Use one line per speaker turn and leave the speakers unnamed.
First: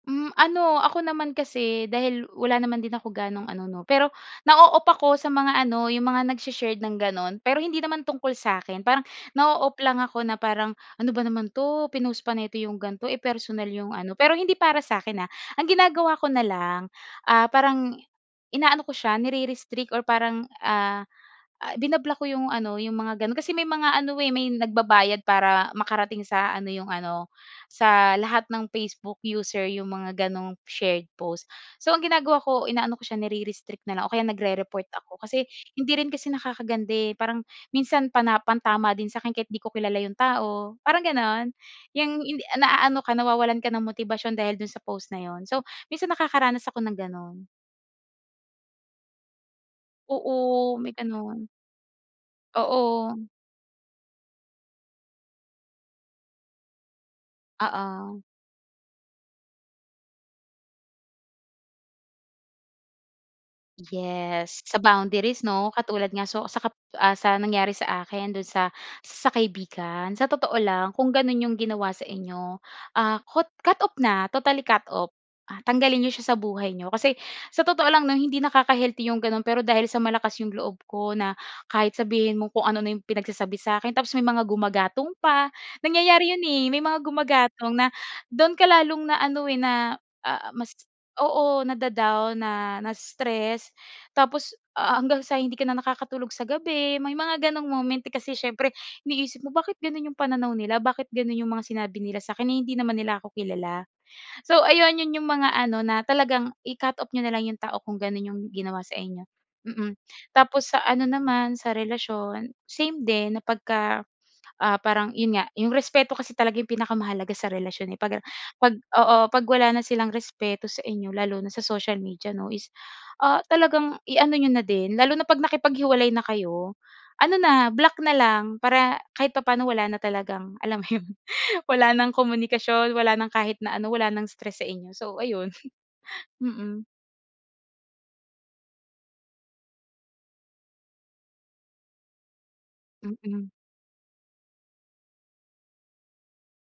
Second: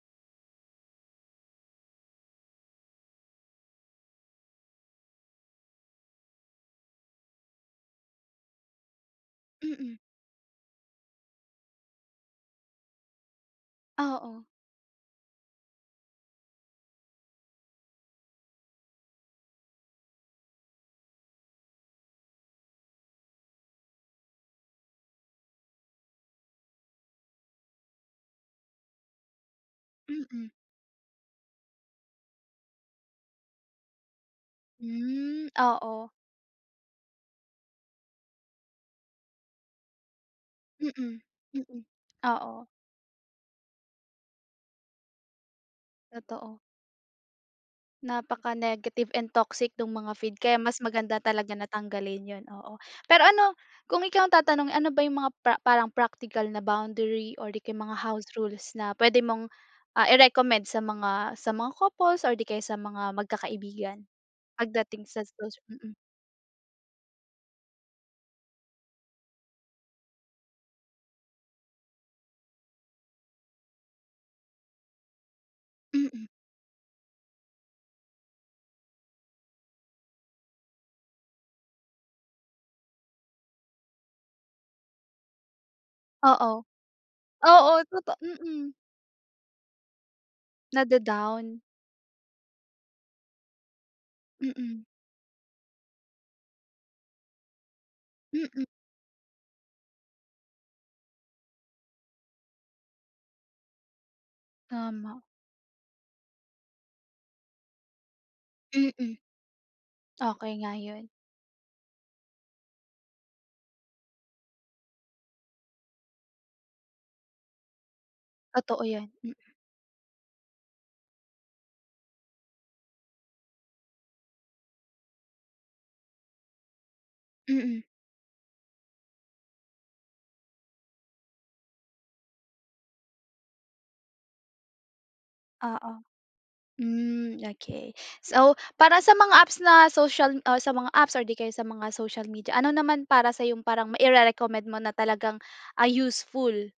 Hmm, ano, ako naman kasi dahil wala naman din ako gano'ng ano, 'no. Pero, nao-off ako sa mga ano, 'yong mga nagshe-shared ng gano'n. Pero hindi naman tungkol sa'kin parang nao-off
Mm.
lang ako na parang, "Ano ba naman 'to, pinost pa nito 'yong ganito, eh, personal 'yong ano." Pero
Oo.
hindi para sa'kin, ah, ang ginagawa ko na lang, ah, parang inaano ko siya nirerestrict or parang, ah, ah, binablock ko 'yong ano, 'yong mga gano'n. Kasi may mga ano, eh, may nagbabayad para makarating sa ano, 'yong ano, sa lahat ng Facebook user 'yong mga
Mm.
gano'ng shared post. So, ang ginagawa ko, inaano ko siya nirerestrict na lang o kaya nagre-report ako. Kasi
Hmm,
hindi rin
oo.
kasi nakakaganda, eh, parang, minsan pana pantama din sa akin kahit 'di ko kilala 'yong tao, parang
Mm,
gano'n.
mm.
'Yang hindi a
Oo.
naano ka, nawawalan ka ng motibasyon dahil do'n sa post na 'yon. So, minsan
Totoo.
nakakaranas ako ng gano'n.
Napaka-negative and toxic no'ng mga feed kaya
Oo,
mas
may
maganda
gano'n.
talaga na tanggalin 'yon, oo. Pero
Oo.
ano, kung ikaw ang tatanungin, ano ba 'yong mga pra parang practical na boundary or 'di kaya mga
Oo.
house rules na puwede mong, ah, i-recommend sa mga, sa mga couples or 'di kaya sa mga magkakaibigan?
Yes, sa
Pagdating sa
boundaries,
socia
'no.
mm.
Katulad nga, so, sa kap ah, sa nangyari sa akin doon sa, sa kaibigan. Sa totoo lang, kung gano'n 'yong ginawa sa inyo, ah, kot cut off na, totally cut off, ah, tanggalin niyo
Mm.
siya sa buhay niyo. Kasi, sa totoo lang, 'no, hindi nakaka-healthy 'yong gano'n pero dahil sa malakas 'yong loob ko na, kahit sabihin mong kung ano na 'yong pinagsasabi sa'kin, tapos may mga gumagatong pa. Nangyayari 'yon,
Oo.
eh, may mga gumagatong
Oo,
na
toto
do'n ka
mm.
lalong na ano, eh, na, ah, mas
Nada-down.
oo, nada-down, na na-stress. Tapos,
Mm.
ah, hanggang sa hindi ka na nakakatulog sa gabi, may mga gano'ng moment, eh, kasi
Mm.
siyempre, iniisip mo, bakit gano'n 'yong pananaw nila, bakit gano'n 'yong mga sinabi nila sa'kin, eh, hindi naman nila ako kilala. So ayun, 'yon
Tama.
'yong mga ano na talagang i-cut off niyo na lang 'yong tao kung gano'n 'yong ginawa sa
Mm.
inyo. Mm,
Okay
tapos
nga
sa ano
'yon.
naman, sa relasyon, same din na pagka, ah, parang, 'yon nga, 'yong respeto kasi talaga 'yong pinakamahalaga sa relasyon, eh. Pag, ah, pag
Totoo 'yan,
oo,
mm.
'pag wala na silang respeto sa inyo lalo na sa social media, 'no, is, ah, talagang i-ano niyo na din. Lalo na pag nakipaghiwalay na kayo, ano na,
Mm.
block na lang, para kahit papaano wala na talagang, alam mo 'yon, wala ng komunikasyon, wala ng kahit na ano, wala ng stress sa inyo. So ayun,
Oo.
mm.
Hmm, okay. So, para sa mga apps na social o sa mga apps or 'di kaya sa mga social media, ano naman para
Mhm.
sa'yong, parang maire-recommend mo na talagang, ah, useful?